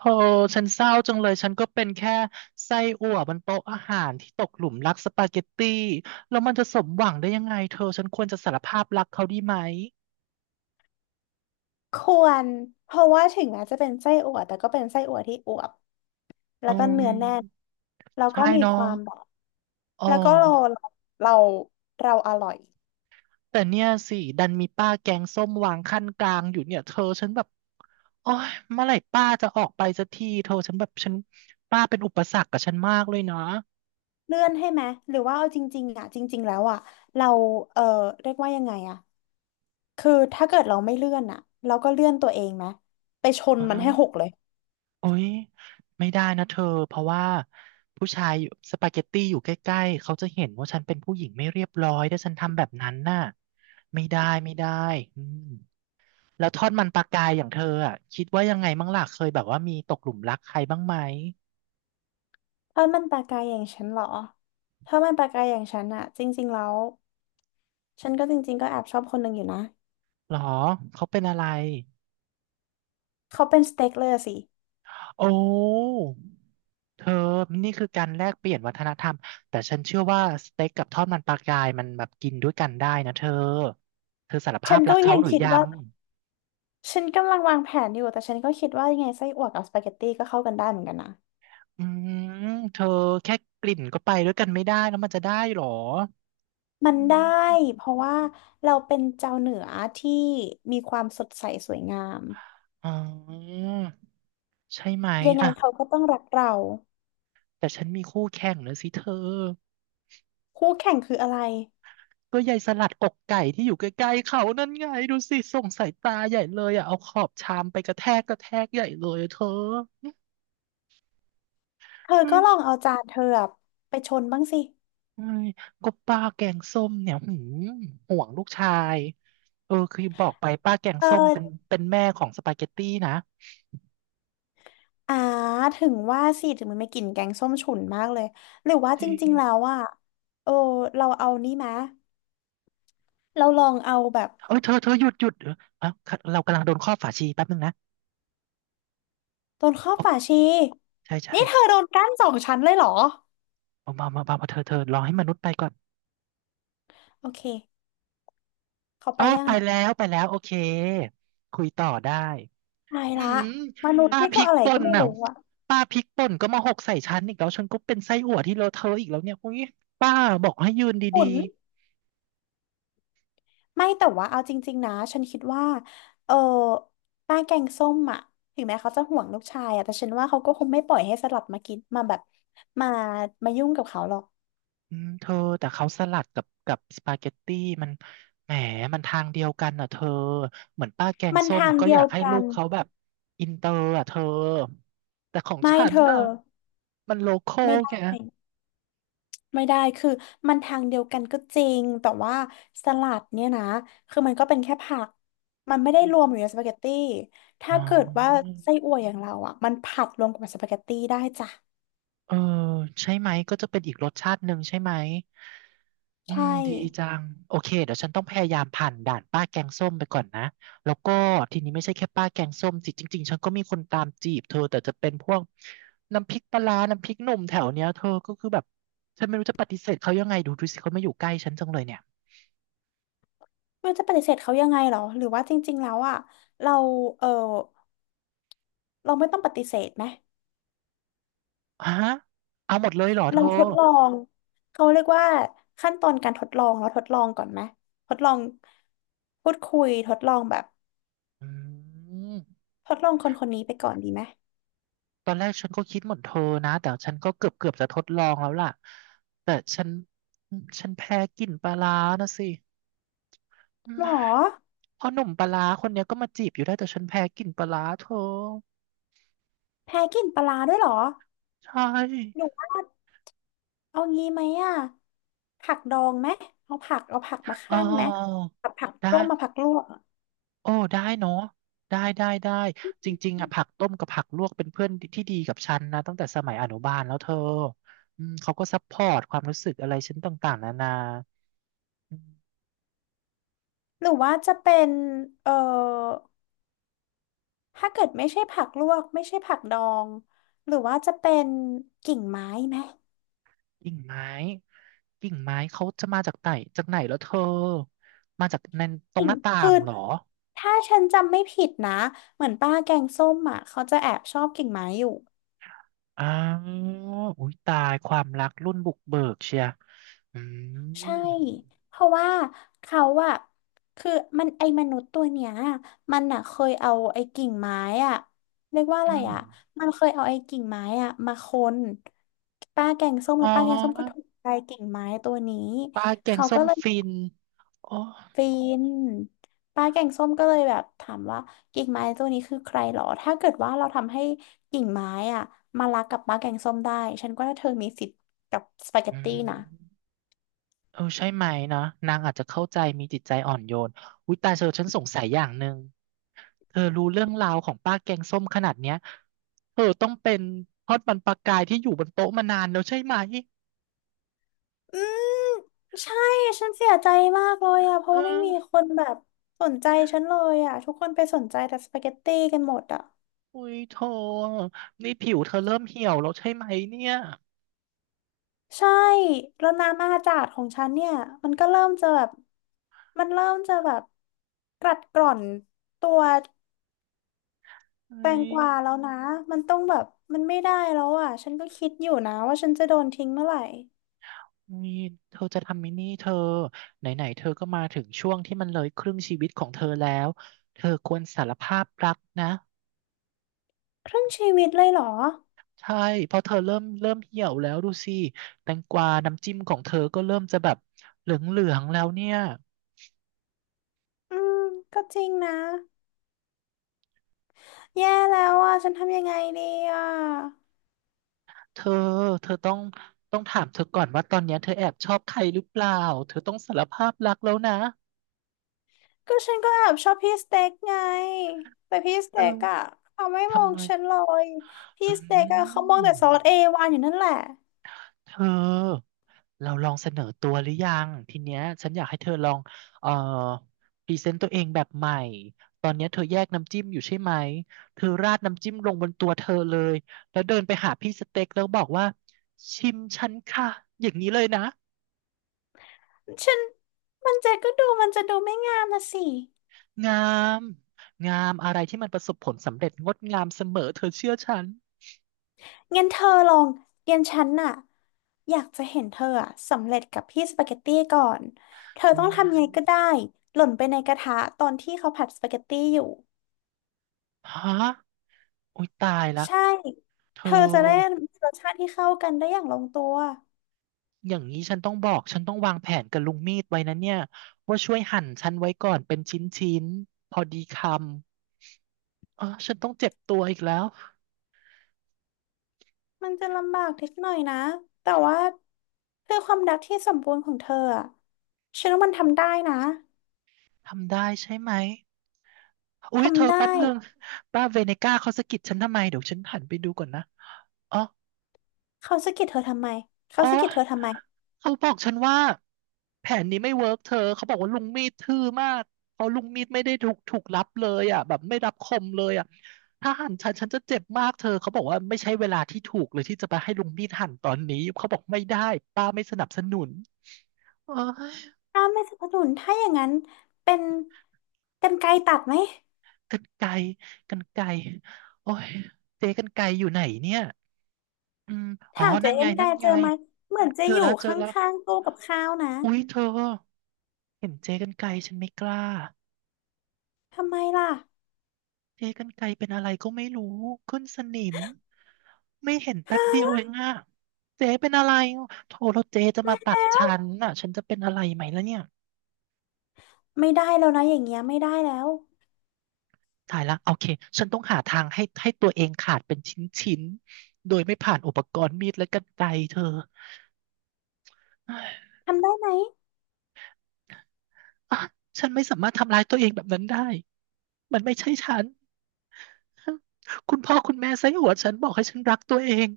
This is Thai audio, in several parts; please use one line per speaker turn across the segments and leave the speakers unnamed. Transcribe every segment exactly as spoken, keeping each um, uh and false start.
โอ้ฉันเศร้าจังเลย ฉันก็เป็นแค่ไส้อั่วบนโต๊ะอาหารที่ตกหลุมรักสปาเกตตี้แล้วมันจะสมหวังได้ยังไงเธอ ฉันควรจะสารภาพรักเขาดีไหม
ควรเพราะว่าถึงแม้จะเป็นไส้อั่วแต่ก็เป็นไส้อั่วที่อวบแล้
อื
วก็
ม
เนื้อแน่นแล้ว
ใช่
ก็มี
เน้อ
ควา
ง
มแบบ
อ๋อ
แล้วก็เราเราเราอร่อย
แต่เนี่ยสิ ดันมีป้าแกงส้มวางขั้นกลางอยู่เนี่ย เธอฉันแบบโอ้ยเมื่อไหร่ป้าจะออกไปสักทีเธอฉันแบบ ฉันป้าเป็นอุปสรรคกับฉันมากเลยนะ
เลื่อนให้ไหมหรือว่าเอาจริงๆอ่ะจริงๆแล้วอ่ะเราเออเรียกว่ายังไงอ่ะคือถ้าเกิดเราไม่เลื่อนอ่ะเราก็เลื่อนตัวเองไหมไปชน
อ๋อ
มันให้หกเลย
โอ๊ยไม่ได้นะเธอเพราะว่าผู้ชายอยู่สปาเกตตี้อยู่ใกล้ๆเขาจะเห็นว่าฉันเป็นผู้หญิงไม่เรียบร้อยถ้าฉันทำแบบนั้นน่ะไม่ได้ไม่ได้อืมแล้วทอดมันปลากายอย่างเธออ่ะคิดว่ายังไงบ้างล่ะเคยแบบว่ามีตกหลุมรักใครบ้างไหม
ถ้ามันปลากายอย่างฉันเหรอถ้ามันปลากายอย่างฉันอ่ะจริงๆแล้วฉันก็จริงๆก็แอบชอบคนหนึ่งอยู่นะ
หรอเขาเป็นอะไร
เขาเป็นสเต็กเลยอะสิ
โอ้เธอนี่คือการแลกเปลี่ยนวัฒนธรรมแต่ฉันเชื่อว่าสเต็กกับทอดมันปลากายมันแบบกินด้วยกันได้นะเธอเธอสารภา
ฉั
พ
น
รั
ก็
กเขา
ยัง
หรือ
คิด
ยั
ว่า
ง
ฉันกำลังวางแผนอยู่ แต่ฉันก็คิดว่ายังไงไส้อั่วกับสปาเกตตี้ก็เข้ากันได้เหมือนกันนะ
อืมเธอแค่กลิ่นก็ไปด้วยกันไม่ได้แล้วมันจะได้หรอ
มั
อื
นได้
ม
เพราะว่าเราเป็นเจ้าเหนือที่มีความสดใสสวยงาม
อ๋อใช่ไหม
ยังไง
อ่ะ
เขาก็ต้องรักเรา
แต่ฉันมีคู่แข่งนะสิเธอ
คู่แข่งคืออะไร
ก็ยายสลัดอกไก่ที่อยู่ใกล้ๆเขานั่นไงดูสิส่งสายตาใหญ่เลยอ่ะเอาขอบชามไปกระแทกกระแทกใหญ่เลยอะเธอ
เธอ
เฮ้
ก็
ย
ลองเอาจานเธออะไปชนบ้างสิ
ก็ป้าแกงส้มเนี่ยหืมห่วงลูกชายเออคือบอกไปป้าแกงส้มเป็น
เออ
เป็นแม่ของสปาเกตตี้นะ
อ่าถึงว่าสิถึงมันไม่กลิ่นแกงส้มฉุนมากเลยหรือว่า
จ
จ
ริง
ริงๆแล้วอ่ะเออเราเอานี่มะเราลองเอาแบบ
เอ้ยเธอเธอหยุดหยุดเออเอ้าเรากำลังโดนครอบฝาชีแป๊บนึงนะ
โดนข้อบ
โอ
ฝา
้
ชี
ใช่ใช่
นี่เธอโดนกั้นสองชั้นเลยเหรอ
เอามามามามาเธอเธอรอให้มนุษย์ไปก่อน
โอเค เขาไป
อ๋อ
ยัง
ไป
อ่ะ
แล้วไปแล้วโอเคคุยต่อได้
ตาย
อื
ละ
ม
มนุษย์
ป้า
นี่
พ
ก็
ริก
อะไร
ป่
ก็
น
ไม่
น่ะ
รู้อ่ะ
ป้าพริกป่นก็มาหกใส่ฉันอีกแล้วฉันก็เป็นไส้อั่วที่เลอะเทอะอีกแล้วเนี่ยอุ้ยป้าบอกให้ยืน
ขุ
ดี
นไม่แต่ว่าเอาจริงๆนะ ฉันคิดว่า เออ ป้าแกงส้มอ่ะ ถึงแม้เขาจะห่วงลูกชายอ่ะ แต่ฉันว่าเขาก็คงไม่ปล่อยให้สลับมากิน มาแบบมามายุ่งกับเขาหรอก
อืมเธอแต่เขาสลัดกับกับสปาเกตตี้มันแหมมันทางเดียวกันอ่ะเธอเหมือนป้าแกง
มัน
ส้ม
ทาง
ก็
เดี
อ
ย
ยา
ว
กให้
กั
ลู
น
กเขาแบบอินเตอร์อ่ะเธอแต่ของ
ไม่
ฉัน
เธอ
น่ะมันโลคอ
ไม่
ล
ได้
ไง
ไม่ได้ คือมันทางเดียวกันก็จริง แต่ว่าสลัดเนี่ยนะ คือมันก็เป็นแค่ผัก มันไม่ได้
อื
รวมอ
ม
ยู่ในสปาเกตตี้
อ๋
ถ้า
อ
เกิดว่าไส้อั่วอย่างเราอ่ะมันผัดรวมกับสปาเกตตี้ได้จ้ะ
เออใช่ไหมก็จะเป็นอีกรสชาติหนึ่งใช่ไหม อื
ใช่
มดีจังโอเคเดี๋ยวฉันต้องพยายามผ่านด่านป้าแกงส้มไปก่อนนะแล้วก็ทีนี้ไม่ใช่แค่ป้าแกงส้มสิจริงๆฉันก็มีคนตามจีบเธอแต่จะเป็นพวกน้ำพริกปลาร้าน้ำพริกหนุ่มแถวเนี้ยเธอก็คือแบบฉันไม่รู้จะปฏิเสธเขายังไงดูดูสิเขาไม่อยู่ใกล้ฉันจังเลยเนี่ย
ไม่รู้จะปฏิเสธเขายังไงเหรอหรือว่าจริงๆแล้วอ่ะเราเออเราไม่ต้องปฏิเสธไหม
ฮะเอาหมดเลยเหรอเธ
เรา
อ
ทดลอง เขาเรียกว่าขั้นตอนการทดลองเราทดลองก่อนไหมทดลองพูดคุยทดลองแบบ
อืม
ทดลองคนคนนี้ไปก่อนดีไหม
ตอนแรกฉันก็คิดเหมือนเธอนะแต่ฉันก็เกือบเกือบจะทดลองแล้วล่ะแต่ฉันฉันแพ้กลิ่นปลาร้านะสิ
หรอ
พอหนุ่มปลาร้าคนเนี้ยก็มาจีบอยู่ได้แต่ฉันแพ้กลิ่นปลาร้าเธอ
แพ้กินปลาร้าด้วยเหรอ
ใช
หนู
่
ว่าเอางี้ไหมอ่ะผักดองไหมเอาผักเอาผักมา
อ๋อ
คั่นไหมผักผัก
ได้
ลวกมาผักลวกอะ
โอ้ได้เนาะได้ได้ได้จริงๆอ่ะผักต้มกับผักลวกเป็นเพื่อนที่ดีกับฉันนะตั้งแต่สมัยอนุบาลแล้วเธออืมเขาก็ซัพพอร์ตความรู้สึกอะไรฉันต่างๆนานาอืม
หรือว่าจะเป็นเอ่อถ้าเกิดไม่ใช่ผักลวกไม่ใช่ผักดอง หรือว่าจะเป็นกิ่งไม้ไหม
กิ่งไม้กิ่งไม้เขาจะมาจากไหนจากไหนแล้วเธอมาจากในตรง
กิ่
ห
ง
น้าต่า
คือ
งเหรอ
ถ้าฉันจำไม่ผิดนะเหมือนป้าแกงส้มอ่ะเขาจะแอบชอบกิ่งไม้อยู่
อ้าวอุ้ยตายความรักรุ่นบุกเบิกเชียอื
ใช่
ม
เพราะว่าเขาอะคือมันไอ้มนุษย์ตัวเนี้ยมันอะเคยเอาไอ้กิ่งไม้อะเรียกว่าอะไร
อืม
อะมันเคยเอาไอ้กิ่งไม้อะมาคนป้าแกงส้ม
อ๋อ
แล้วป้าแกงส้มก็ถูกใจกิ่งไม้ตัวนี้
ปลาแกง
เขา
ส้
ก็
ม
เลย
ฟินอ๋อ
ฟินป้าแกงส้มก็เลยแบบถามว่ากิ่งไม้ตัวนี้คือใครหรอถ้าเกิดว่าเราทำให้กิ่งไม้อะมารักกับป้าแกงส้มได้ฉันก็ว่าเธอมีสิทธิ์กับสปาเก
อื
ตตี้นะ
มเออใช่ไหมเนาะนางอาจจะเข้าใจมีจิตใจอ่อนโยนอุ้ยตายเธอฉันสงสัยอย่างหนึ่งเธอรู้เรื่องราวของป้าแกงส้มขนาดเนี้ยเธอต้องเป็นทอดมันปลากายที่อยู่บนโต๊ะมานานแล้วใช่ไหม
อืมใช่ฉันเสียใจมากเลยอะเพ
เอ
ราะว่าไม่
อ
มีคนแบบสนใจฉันเลยอะทุกคนไปสนใจแต่สปาเกตตี้กันหมดอะ
อุ้ยโธ่นี่ผิวเธอเริ่มเหี่ยวแล้วใช่ไหมเนี่ย
ใช่แล้วน้ำอาจาดของฉันเนี่ยมันก็เริ่มจะแบบมันเริ่มจะแบบกัดกร่อนตัว
เอ้
แตง
ย
กวาแล้วนะมันต้องแบบมันไม่ได้แล้วอะฉันก็คิดอยู่นะว่าฉันจะโดนทิ้งเมื่อไหร่
มีเธอจะทำไหมินี่เธอไหนๆเธอก็มาถึงช่วงที่มันเลยครึ่งชีวิตของเธอแล้วเธอควรสารภาพรักนะ
ครึ่งชีวิตเลยเหรอ
ใช่เพราะเธอเริ่มเริ่มเหี่ยวแล้วดูสิแตงกวาน้ำจิ้มของเธอก็เริ่มจะแบบเหลืองๆแล้วเนี่ย
อืมก็จริงนะแย่แล้วอะฉันทำยังไงดีอะ
เธอเธอต้องต้องถามเธอก่อนว่าตอนเนี้ยเธอแอบชอบใครหรือเปล่าเธอต้องสารภาพรักแล้วนะ
ก็ฉันก็แอบชอบพี่สเต็กไงแต่พี่ส
เอ
เต็ก
อ
อะเขาไม่มอ
ทำ
ง
ไม
ฉันเลย พี่
อื
สเต็กอะเขามองแต่ซอสเอ
ม
วานอยู่นั่นแหละ
เธอ เราลองเสนอตัวหรือยังทีเนี้ยฉันอยากให้เธอลองเอ่อพรีเซนต์ตัวเองแบบใหม่ตอนเนี้ยเธอแยกน้ำจิ้มอยู่ใช่ไหมเธอราดน้ำจิ้มลงบนตัวเธอเลยแล้วเดินไปหาพี่สเต็กแล้วบอกว่าชิมฉันค่ะอย่างนี้เลยนะ
ฉันมันจะก็ดูมันจะดูไม่งามนะสิ
งามงามอะไรที่มันประสบผลสำเร็จงดงามเสมอเธอเชื่อฉัน
งั้นเธอลองงั้นฉันน่ะอยากจะเห็นเธออะสำเร็จกับพี่สปาเกตตี้ก่อนเธอ
อื
ต้องทำยังไงก็ได้
ม
หล่นไปในกระทะตอนที่เขาผัดสปาเกตตี้อยู่
ฮะโอ้ยตายละ
ใช่
เธ
เธ
อ
อจะได้มีรสชาติที่เข้ากันได้อย่างลงตัว
อย่างนี้ฉันต้องบอกฉันต้องวางแผนกับลุงมีดไว้นะเนี่ยว่าช่วยหั่นฉันไว้ก่อนเป็นชิ้นๆพอดีคำอ๋อฉันต้องเจ็บตัวอีกแล้ว
มันจะลำบากนิดหน่อยนะ แต่ว่าเพื่อความรักที่สมบูรณ์ของเธออะฉันว่ามันทำได้นะ
ทำได้ใช่ไหมอุ๊
ท
ยเธอ
ำได้
แป๊บนึงป้าเวเนก้าเขาสะกิดฉันทำไมเดี๋ยวฉันหันไปดูก่อนนะอ๋อ
เขาสะกิดเธอทำไมเขา
อ๋อ
สะกิดเธอทำไม
เขาบอกฉันว่าแผนนี้ไม่เวิร์กเธอ เขาบอกว่าลุงมีดทื่อมากเพราะลุงมีดไม่ได้ถูกถูกรับเลยอ่ะแบบไม่รับคมเลยอ่ะถ้าหั่นฉันฉันจะเจ็บมากเธอเขาบอกว่าไม่ใช่เวลาที่ถูกเลยที่จะไปให้ลุงมีดหั่นตอนนี้เขาบอกไม่ได้ป้าไม่สนับสนุนโอ้ย
ถ้าไม่สนับสนุนถ้าอย่างนั้นเป็นกรรไกรตัดไหม
กรรไกรกรรไกรโอ้ยเจ๊กรรไกรอยู่ไหนเนี่ยอืมอ๋อ
ถ้าเจ
นั่
อ
น
กร
ไง
รไกร
นั่น
เจ
ไง
อไหมเหมือนจะ
เจอ
อยู่
แล้วเจ
ข
อแล้ว
้างๆตู้กับข้าวนะ
อุ๊ยเธอเห็นเจ๊กรรไกรฉันไม่กล้า
ทำไมล่ะ
เจ๊กรรไกรเป็นอะไรก็ไม่รู้ขึ้นสนิมไม่เห็นแป๊บเดียว
ฮะ
เองอะเจ๊เป็นอะไรโทรแล้วเจ๊จะมาตัดฉันน่ะฉันจะเป็นอะไรไหมแล้วเนี่ย
ไม่ได้แล้วนะอย่างเงี้ยไม่ได้แล้ว
ตายละโอเคฉันต้องหาทางให้ให้ตัวเองขาดเป็นชิ้นๆ้โดยไม่ผ่านอุปกรณ์มีดและกรรไกรเธอ
ทำได้ไหม
อ่ะฉันไม่สามารถทำร้ายตัวเองแบบนั้นได้มันไม่ใช่ฉันคุณพ่อคุณแม่ไส้อั่วฉันบอกให้ฉันรักตัวเอง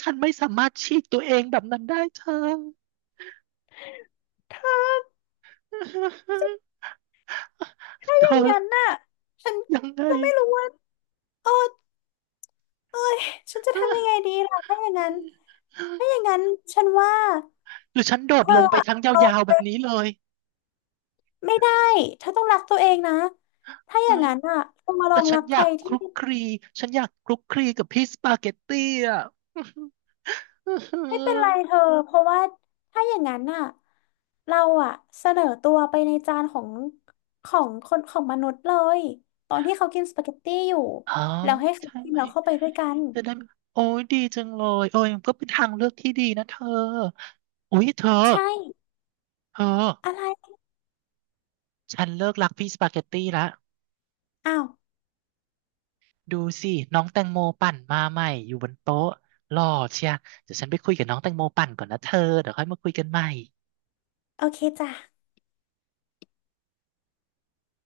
ฉันไม่สามารถฉีกตัวเองแบบนั้นได้เธอ
เธอ ถ้า
เธ
อ
อ
ย่างนั้นน่ะฉัน
ยังไง
ก็ไม่รู้ว่าเออ เอ้ยฉันจะทำยังไงดีล่ะถ้าอย่างนั้นถ้าอย่างนั้นฉันว่า
หรือฉันโด
เธ
ด
อ
ลงไป
อะ
ครั้งยาวๆแบ
เอา
บนี้เลย
ไม่ได้เธอต้องรักตัวเองนะถ้าอ
เอ้
ย่าง
ย
นั้นอ่ะเธอมาล
แต่
อง
ฉั
รั
น
ก
อ
ใค
ยา
ร
กค
ที่
ลุกคลีฉันอยากคลุกคลีกับพี่สปาเกตตี้อ่ะ
ไม่เป็นไร เธอเพราะว่าถ้าอย่างนั้นอ่ะเราอ่ะเสนอตัวไปในจานของของคนของมนุษย์เลยตอนที่เขากินสปาเกตตี้อยู่
อ๋อ
แล้วให้เขา
ใช่
กิน
ไหม
เราเข้าไปด้วยกัน
จะได้โอ้ยดีจังเลยเอนก็เป็นทางเลือกที่ดีนะเธอโอ้ยเธอ
ใช่
เธอ
อะไร
ฉันเลิกรักพี่สปาเกตตี้ละ
อ้าว
ดูสิน้องแตงโมปั่นมาใหม่อยู่บนโต๊ะหล่อเชียเดี๋ยวฉันไปคุยกับน้องแตงโมปั่นก่อนนะเธอเดี๋ยวค่อยมาคุยกันใหม่
โอเคจ้ะ